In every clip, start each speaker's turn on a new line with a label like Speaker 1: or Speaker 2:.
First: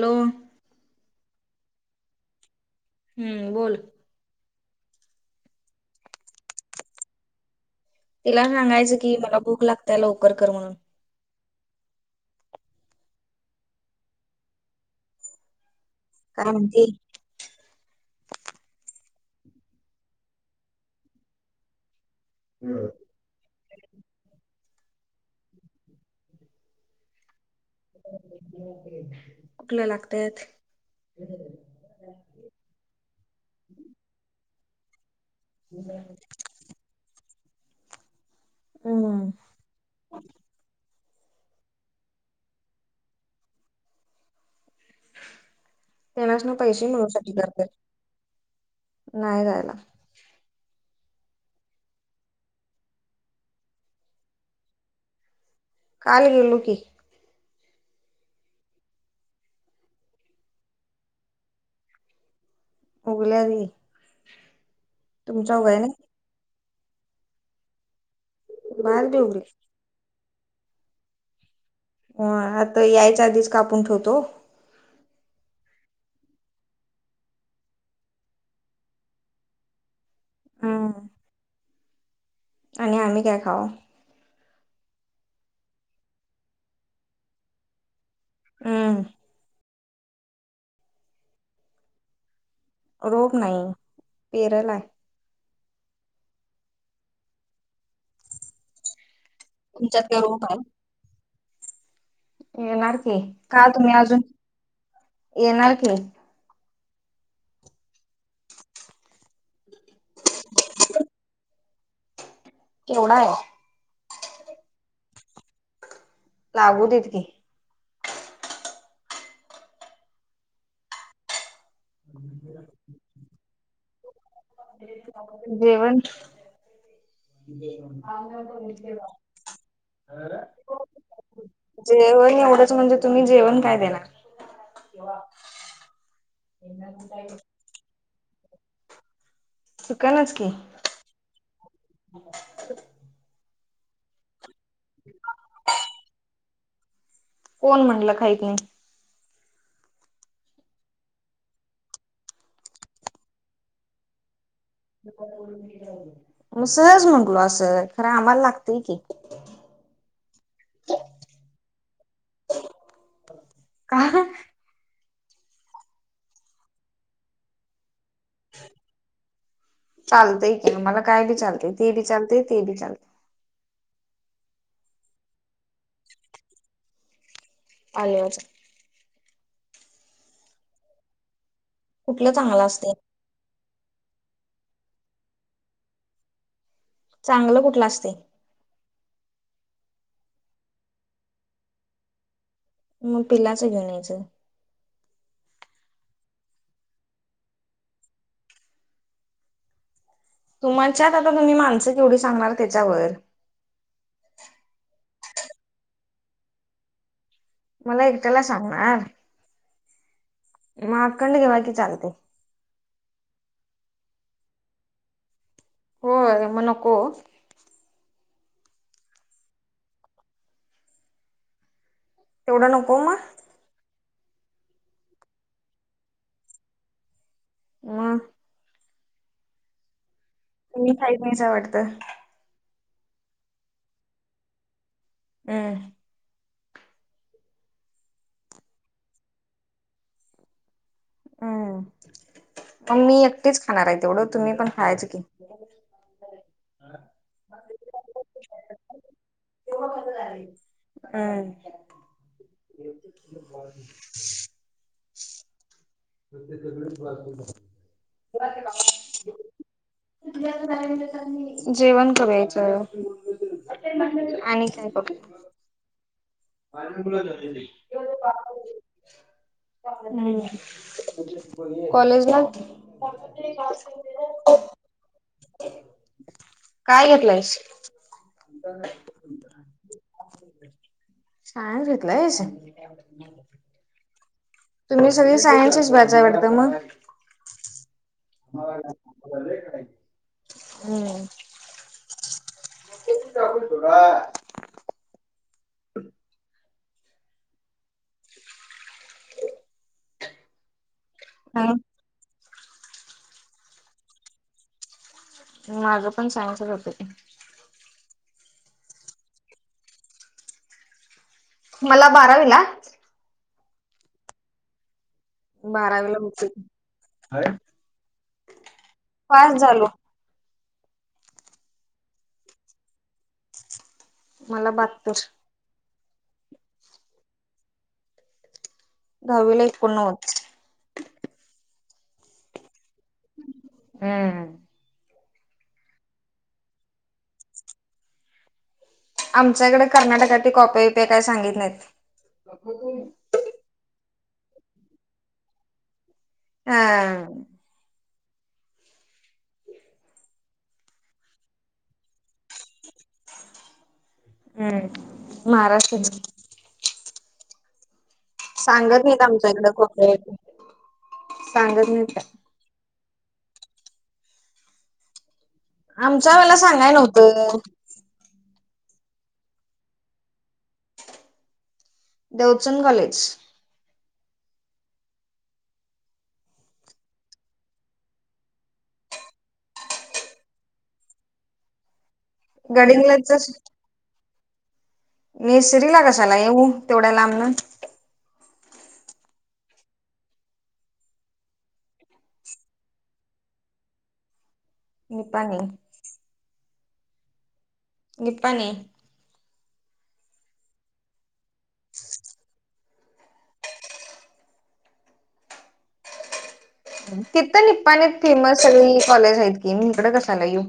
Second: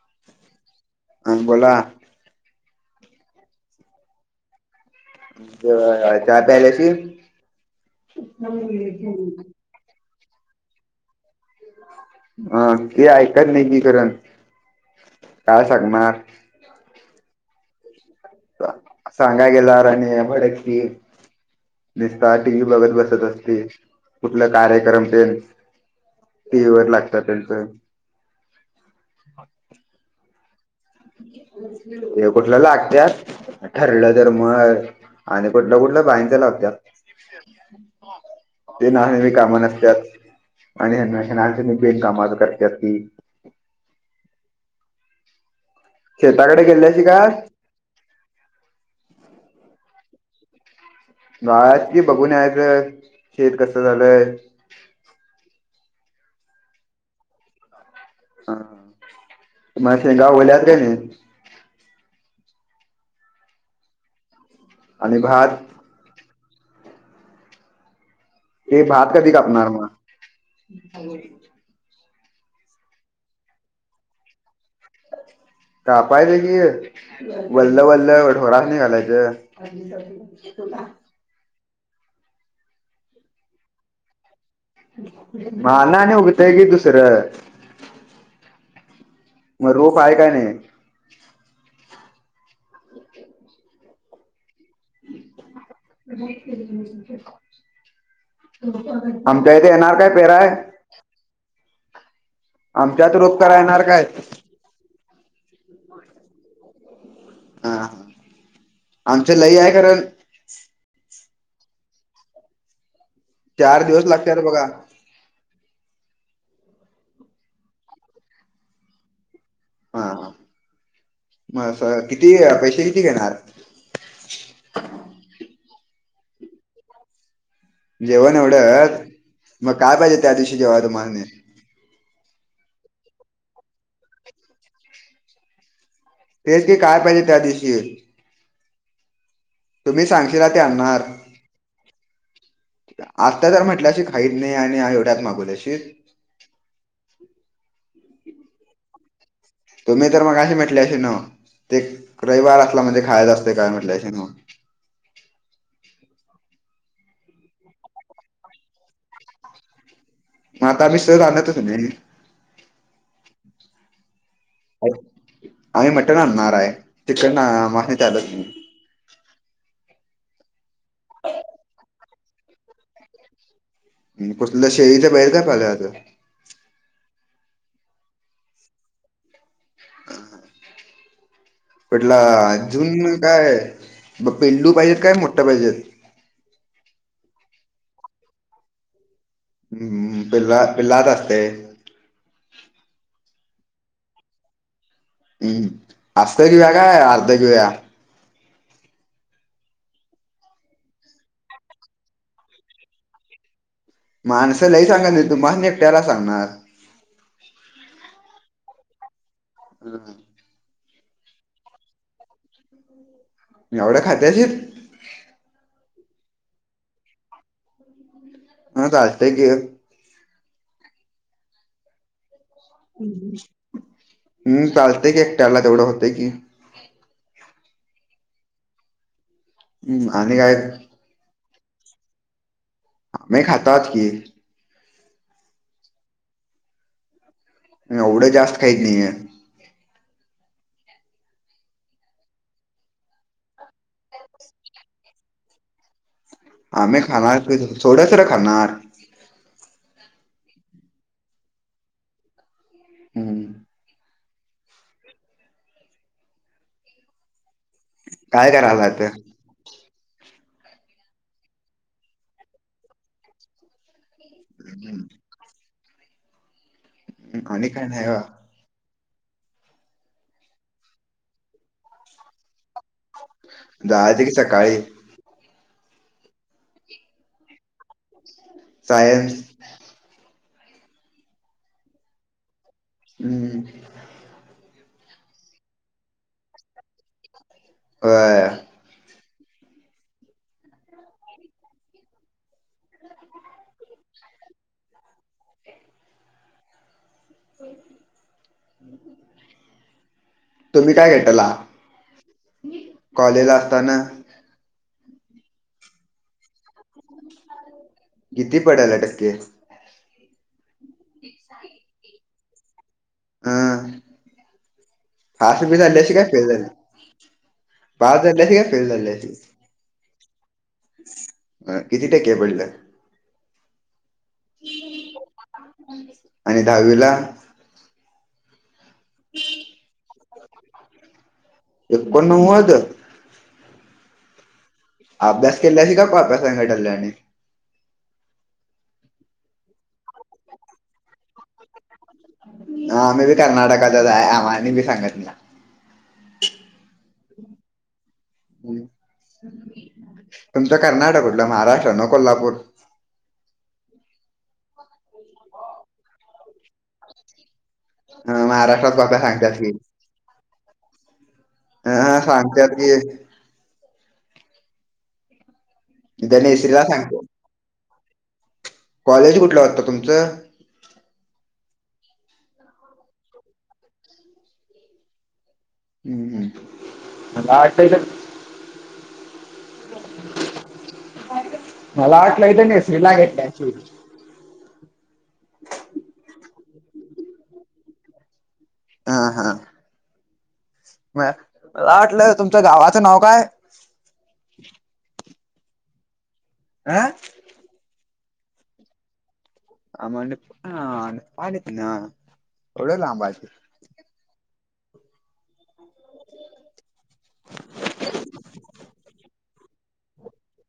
Speaker 1: Hello
Speaker 2: अन बोला.
Speaker 1: हम्म बोल.
Speaker 2: चहा प्यायला येती.
Speaker 1: तिला सांगायचं की, मला भूक लागतय. लवकर कर म्हणून.
Speaker 2: अ ते ऐकत नाही की खर. काय सांगणार.
Speaker 1: काय म्हणती?
Speaker 2: सांगा गेला राणे भडकती. निसता टी व्ही बघत बसत असते. कुठलं कार्यक्रम ते. टी व्ही वर लागतात त्यांचं.
Speaker 1: कुठल्या लागतात.
Speaker 2: ते कुठलं लागतात. ठरलं तर मग. आणि कुठलं कुठलं बाईचा लावत्यात. ते ना
Speaker 1: हम्म
Speaker 2: कामा नसतात. आणि याना बेनकाम करतात ती
Speaker 1: त्यांनाच ना
Speaker 2: शेताकडे
Speaker 1: पैसे
Speaker 2: गेल्याशी का
Speaker 1: मिळूसाठी करतात. नाही जायला.
Speaker 2: गाळात कि बघून याच शेत कसं झालंय.
Speaker 1: काल गेलो की.
Speaker 2: हा माझ गाव वल्या्याहत काय नी.
Speaker 1: उघल्या बी.
Speaker 2: आणि भात
Speaker 1: तुमचा उघाय नाही. नाही
Speaker 2: ते भात
Speaker 1: बी
Speaker 2: कधी
Speaker 1: उगले
Speaker 2: कापणार म.
Speaker 1: व्हय आता यायच्या आधीच कापून ठेवतो.
Speaker 2: कापायचे कि, वल्ल वल्ल ढोरासनि घालायचं. इला
Speaker 1: हम्म
Speaker 2: [unintelligible]
Speaker 1: आणि आम्ही काय खाऊ?
Speaker 2: मा ना आणि उगतय की दुसरं.
Speaker 1: हम्म.
Speaker 2: म रोप आहे काय नाही.
Speaker 1: रोप नाही. पेरलाय.
Speaker 2: [unintelligible] आमच्या इथे येणार
Speaker 1: तुमच्यात
Speaker 2: काय
Speaker 1: रोप
Speaker 2: पेराय?
Speaker 1: येणार
Speaker 2: आमच्यात
Speaker 1: की,
Speaker 2: रोप करा
Speaker 1: का
Speaker 2: येणार
Speaker 1: तुम्ही
Speaker 2: काय
Speaker 1: अजून. येणार की.
Speaker 2: हा. आमचं लई हाय कारण.
Speaker 1: केवढाय.
Speaker 2: चार दिवस लागते रे बघा.
Speaker 1: लागू देत की.
Speaker 2: हा, हा. म किती पैसे किती घेणार?
Speaker 1: जेवण
Speaker 2: जेवण एवढंच. म काय पाहिजे त्या दिवशी जेवाय तुम्हाला.
Speaker 1: जेवण एवढंच म्हणजे, तुम्ही जेवण काय देणार.
Speaker 2: तेच की, काय पाहिजे त्या दिवशी? तुम्ही
Speaker 1: चिकनच
Speaker 2: सांगशीला
Speaker 1: की
Speaker 2: ते आणार. आता जर म्हटलंशी खात नाही आणि एवढ्यात मागूशी
Speaker 1: कोण म्हटलं खाहीत नाही
Speaker 2: तुम्ही तर मगही म्हटल्याश ना ते रविवार असला म्हणजे खायच असते काय म्हटल्याश ना
Speaker 1: म सहज म्हंटलो असं खरं आम्हाला लागतय की
Speaker 2: मग आता आम्ही सह आणतच नाही
Speaker 1: का
Speaker 2: आम्ही मटण आणणार आहे चिकन मा आलंच
Speaker 1: चालतय के मला काय बी चालतय ते बी चालतेय ते बी चालते
Speaker 2: कुसलं शेळीच्या बाहेर काय पाहिलंता
Speaker 1: न्यवाद
Speaker 2: ह हा पटला
Speaker 1: कुठलं चांगलं असतय
Speaker 2: अजून काय पेंलू पाहिजेत काय मोठ्या पाहिजेत
Speaker 1: चांगलं कुठलं असते
Speaker 2: ह् पिल्ला पिल्लात असते
Speaker 1: मग पिलाच घेऊनयचं
Speaker 2: हम्म असतरी या का अर्ध कव
Speaker 1: तुमच्यात आता तुम्ही माणसं केवढी सांगणार त्याच्यावर
Speaker 2: माणसंलाही सांगा नाही तुम्हा एकट्याला सांगणार
Speaker 1: मला एकट्याला सांगणार
Speaker 2: हम
Speaker 1: मग अखंड घेवा की चालते
Speaker 2: मी एवढ्या खात्याशीर
Speaker 1: होय मग नको
Speaker 2: ह कास्त गे
Speaker 1: तेवढं नको मग
Speaker 2: हम्म चालते कि एकट्याला तेवढं होतय की
Speaker 1: व
Speaker 2: हम्म आणि काय
Speaker 1: मी खही नाहीचं वाटतं
Speaker 2: मी खातात की
Speaker 1: हम
Speaker 2: एवढं जास्त खाहीत नाहीये
Speaker 1: ह मग मी एकटीच खाणार आहे तेवढं तुम्ही पण खायच की
Speaker 2: आम्ही खाणार थोड्यासर खाणार
Speaker 1: अम्
Speaker 2: हम्म
Speaker 1: ते सगळेच वा
Speaker 2: काय करायला आता
Speaker 1: जेवण करायचं आणि काय की. मार कुळ.
Speaker 2: आणि काय नाही बा
Speaker 1: कॉलेज ना. त
Speaker 2: जायचं की
Speaker 1: का.
Speaker 2: सकाळी
Speaker 1: काय घेतलायस.
Speaker 2: सायन्स
Speaker 1: शायन घेतलंयस.
Speaker 2: हम्म
Speaker 1: तुम्ही सगळी सायन्सस भायवडतं मग
Speaker 2: अ
Speaker 1: हम् कतोरा
Speaker 2: तुम्ही काय घेटला कॉलेजला असताना
Speaker 1: मागं पण सायन्स च होते.
Speaker 2: किती पडाला टक्के. [inaudible]
Speaker 1: मला बारावीला.
Speaker 2: अं पास झालीस
Speaker 1: बारावीला
Speaker 2: का फेल
Speaker 1: होते
Speaker 2: झालीस पास झालीस का फेल झालीस.
Speaker 1: पास झालो.
Speaker 2: अ किती टक्के पडल.
Speaker 1: मला बहात्तर
Speaker 2: आणि दहावीला?
Speaker 1: दहावीला एकोन नव्वद.
Speaker 2: एकोण नव्वद.
Speaker 1: हम्म.
Speaker 2: अभ्यास केल्यास की कॉपी संघट आणल्यास.
Speaker 1: आमच्याकडे कर्नाटकात कॉपे विपे काय सांगित नाहीत.
Speaker 2: ह आम्ही बी कर्नाटकातच आहे आम्हानी मी सांगत मला
Speaker 1: हा.
Speaker 2: तुमचं कर्नाटक कूटलं महाराष्ट्र ना कोल्हापूर
Speaker 1: हम्म महाराष्ट्र.
Speaker 2: अ महाराष्ट्रात
Speaker 1: सांगत नाही
Speaker 2: कॉप्या
Speaker 1: आमच्या
Speaker 2: सांगतात की
Speaker 1: इकडं खरं.
Speaker 2: ह सांगते की.
Speaker 1: आमच्या
Speaker 2: त्या
Speaker 1: वेळा
Speaker 2: नेसरीला
Speaker 1: सांगाय
Speaker 2: सांगतो
Speaker 1: नव्हतं.
Speaker 2: कॉलेज कुठलं होतं तुमचं.
Speaker 1: देवचंद कॉलेज.
Speaker 2: हम्म हम्. मला वाटलं इथ नाही श्रीला घेतल्या.
Speaker 1: गडिंग्लजच मी श्रीला कशाला येऊ तेवढ्या लांबन.
Speaker 2: हा हा. म मला वाटलं तुमचं गावाचं नाव काय.
Speaker 1: निपाणी.
Speaker 2: आह‌?
Speaker 1: निपाणी.
Speaker 2: आ म्ह ह निपाणीच ना एवढ ला पाज.
Speaker 1: तिथं निपाणी फेमस कॉलेज आहेत. हे मी इकडं कसं येवू.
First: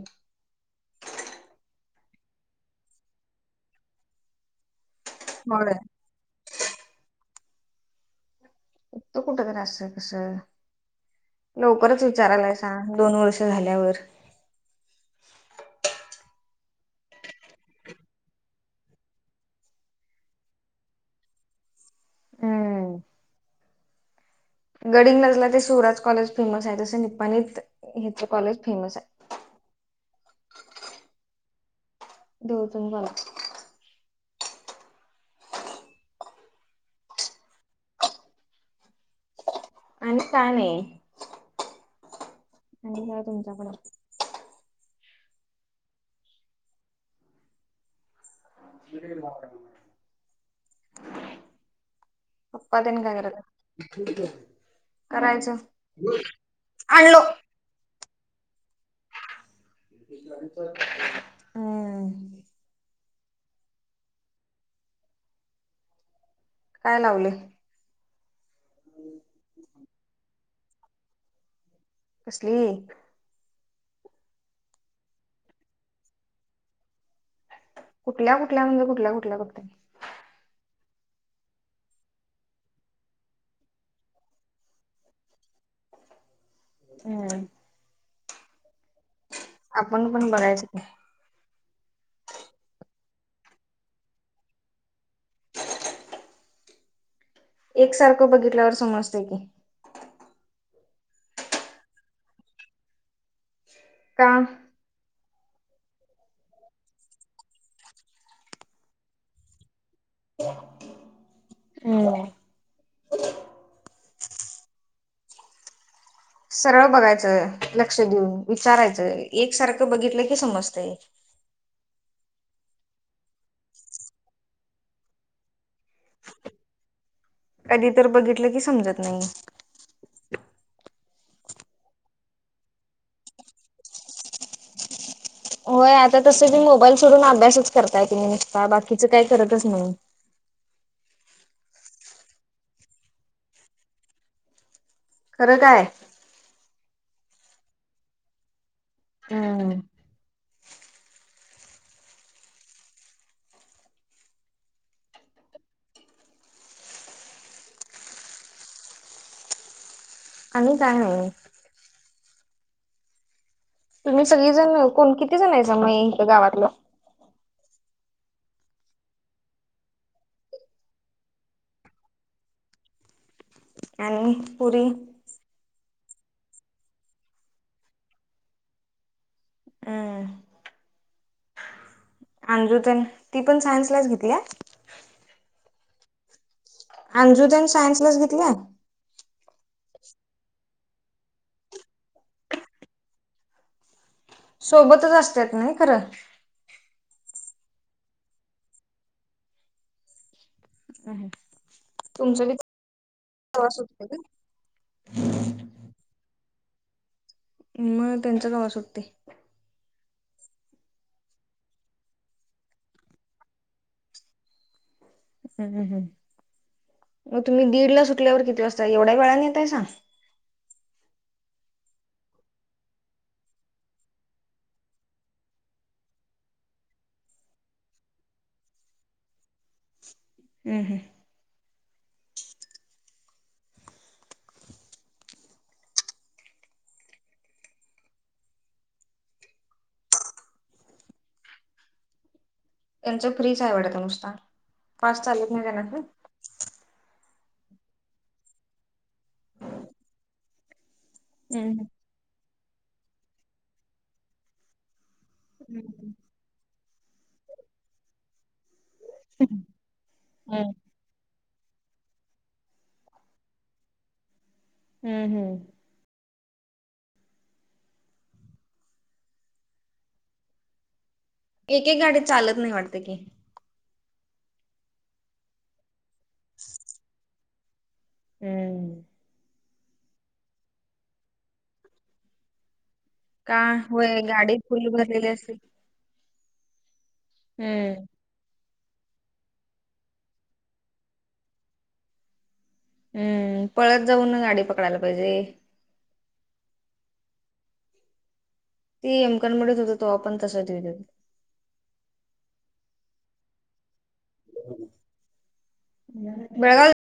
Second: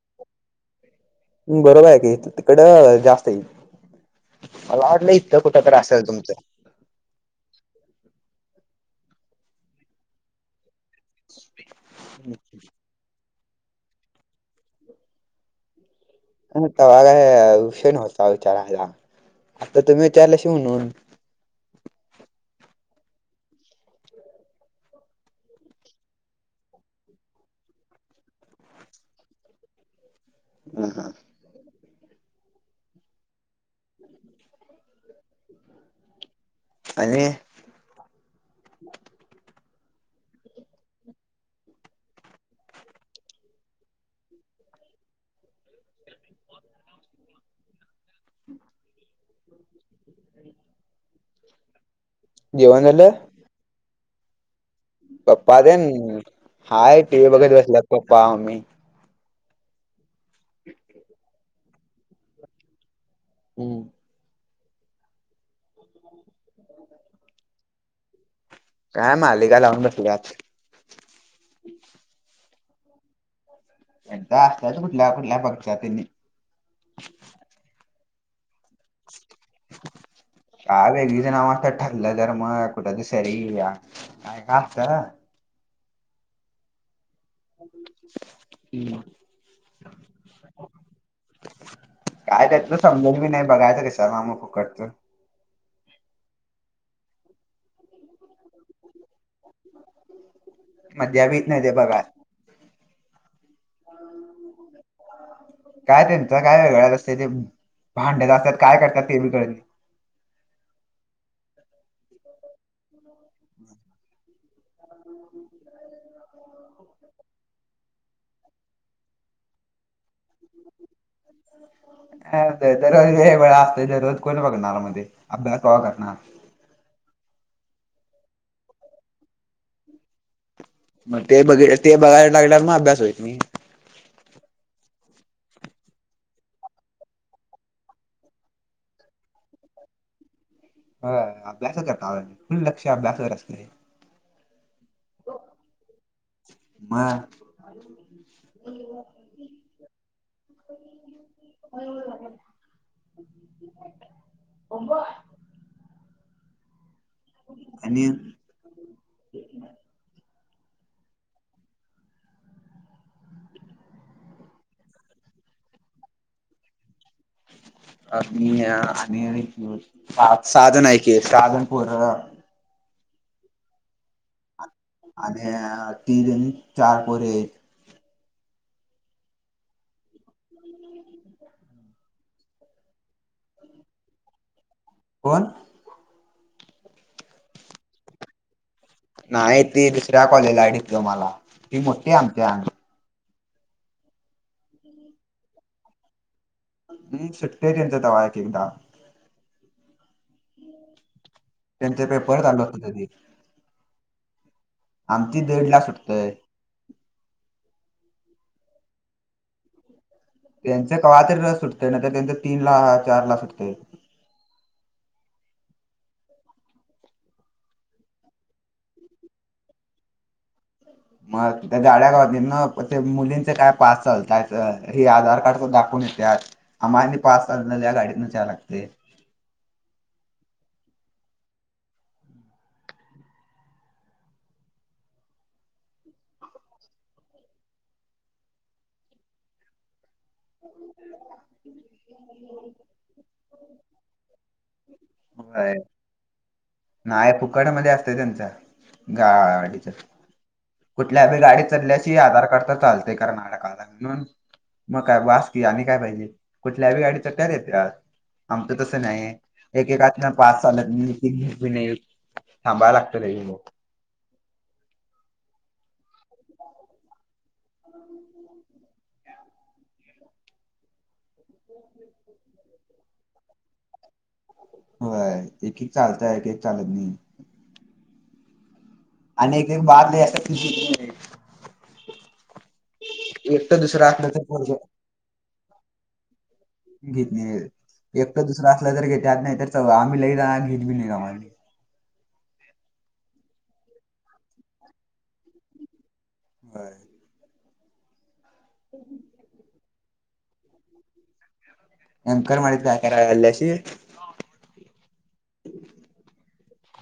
Speaker 2: बरोबर आहे का तिकडं जास्त आहे मला वाटलं कुठं
Speaker 1: होय
Speaker 2: तर असेल तुमचं.
Speaker 1: इथं कुठ करी असं कस लवकरच विचारायलाय सां दोन वर्ष झाल्यावर.
Speaker 2: त काय विषय नव्हता विचारायला आता तुम्ही विचारला शिवणून.
Speaker 1: हम्म. गडिंगलजला ते शिराज कॉलेज फेमस आहे तसं निपाणीत हिच कॉलेज फेमस आहे.
Speaker 2: हम्म हम्म.
Speaker 1: देवचंद कॉलेज.
Speaker 2: आणि काय.
Speaker 1: आणि काय नाही. आणि का तुमच्याकडे. आप्पा
Speaker 2: जेवण
Speaker 1: त्यांनी
Speaker 2: झालं
Speaker 1: काय करायलात. ठीक आहे.
Speaker 2: पप्पा देन हाय टी
Speaker 1: आणलो
Speaker 2: व्ही बघत बसलात पप्पा मम्मी.
Speaker 1: हम्म‌.
Speaker 2: हम्म. ह [unintelligible]
Speaker 1: काय लावले?
Speaker 2: काय मालिका लावून बसलीया
Speaker 1: कसली.
Speaker 2: एकदा असल्याच कुठल्या, कुठल्या पक्षात त्यांनी.
Speaker 1: कुठल्या, कुठल्या म्हणजे कुठल्या, कुठल्या करत
Speaker 2: का वेगळीचं नावत ठरलं तर मग कुठ दु सरी का का असत [unintelligible]
Speaker 1: हम्म.
Speaker 2: हम् [unintelligible]
Speaker 1: आपण पण बघायचं
Speaker 2: काय त्यातलं समजत मी नाही बघायचं कशा मा म फुकटच.
Speaker 1: एक सारखं बघितल्यावर समजते.
Speaker 2: मजा बी येत नाही ते बघा हो [inaudible]
Speaker 1: का..
Speaker 2: काय त्यांच काय वेगळळाच असते ते भांड्यात असतात काय करतात ते बि कडत नाय..
Speaker 1: हम्म. सरळ बघायचं लक्ष देऊन विचारायचं एकसारखं बघितलं की समजते.
Speaker 2: दररोज हे वेळा असतय दररोज कोणी बघणारमध्ये अभ्यास कोण करणार.
Speaker 1: कधी तर बघितलं की समजत नाही.
Speaker 2: मग ते बघ ते बघायला लागल्यावर मग अभ्यास होईना.
Speaker 1: होय आता तस बी मोबाईल सोडून अभ्यासच करताय तुम्ही बा बाकीचं काय करतच नाही.
Speaker 2: ह अभ्यास करता आ फुल लक्ष अभ्यासाकडे असते.
Speaker 1: खरं काय..
Speaker 2: म.. ह [unintelligible]
Speaker 1: हम्म..
Speaker 2: हो [unintelligible] [unintelligible] आणि..
Speaker 1: आणि काय हवं आहे. तुम्ही सगळीजण कोण किती जणय मग गावातलं.
Speaker 2: अ म आणि सा साहा जन ऐकी सहा जण पुर्ण.
Speaker 1: आणि पुढे.
Speaker 2: आणि तीन, चार पोरं हे.
Speaker 1: हम्म अमृता ती पण सायन्स लाच घेतली का.
Speaker 2: कोण?
Speaker 1: अंजुदन सायन्स लाच घेतल्या
Speaker 2: नाही त दुसऱ्या कॉलेजलाडिकलं मला ती मोठी आमची
Speaker 1: सोबतच असतात नाही खरं
Speaker 2: मी सुटतेय त्यांचा दवा एक एकदा
Speaker 1: अ
Speaker 2: त्यांचे परत आल होत ते.
Speaker 1: [unintelligible] होत का
Speaker 2: आमची दीड ला सुटत य..
Speaker 1: मग त्यांच कवा सुटते.
Speaker 2: त्यांच राहते सुटतं नाही तर त्यांच तीन ला चार ला सुटतय.
Speaker 1: हम्म मग तुम्ही दीड ला सुटल्यावर किती वाजता एवढ्या वेळाने येतायसा?
Speaker 2: मग त्या गाड्या गाव ना ते मुलींचे काय पास चालताय हे आधार कार्ड दाखवून येतात. आम्हा आणि पाच तास झाल्या गाडीतनं जाया लागतयं.
Speaker 1: हं हम्म
Speaker 2: [unintelligible]
Speaker 1: त्यांच्या फ्रीज आहे वाटतं नुसता फास्ट चालत नाही त्यांना
Speaker 2: नाय फुकट मध्ये असतंय त्यांचा गाडीचा कुठल्या तर गाडीत
Speaker 1: हम्म
Speaker 2: चढल्याशी आधार कार्ड तर चालतयं कार ना का म्हणून मग काय वा की आणि काय पाहिजे कुठल्यावी गाडीच तयार येत्यात. आमचं तसं नाही
Speaker 1: हम्म
Speaker 2: एकेकातनं पास चालत नाही. इथनं नाही येत थांबाय लागतंय लई येळ हो
Speaker 1: हम्म हम्म
Speaker 2: हम्
Speaker 1: एक एक गाडीत चालत नाही वाटतंय की
Speaker 2: होय एक एक चालतयं एक एक चालत नाही.
Speaker 1: हम्म
Speaker 2: आणि एक एक बाद [unintelligible]
Speaker 1: का
Speaker 2: एकटं दुसरं
Speaker 1: होय
Speaker 2: असलं तर
Speaker 1: गाडी
Speaker 2: पोरगं
Speaker 1: फुल भरलेली असेल.
Speaker 2: घेत
Speaker 1: हम्म
Speaker 2: नाही एकटं दुसरं असला जरी घेत्यात, नाही तर च आम्ही लई जा घेत बी नाही आम्हा
Speaker 1: हम्म पळत जाऊन गाडी पकडायला पाहिजे.
Speaker 2: व्हय
Speaker 1: तो पण तसाच डेंजर
Speaker 2: [unintelligible]
Speaker 1: बेळगाव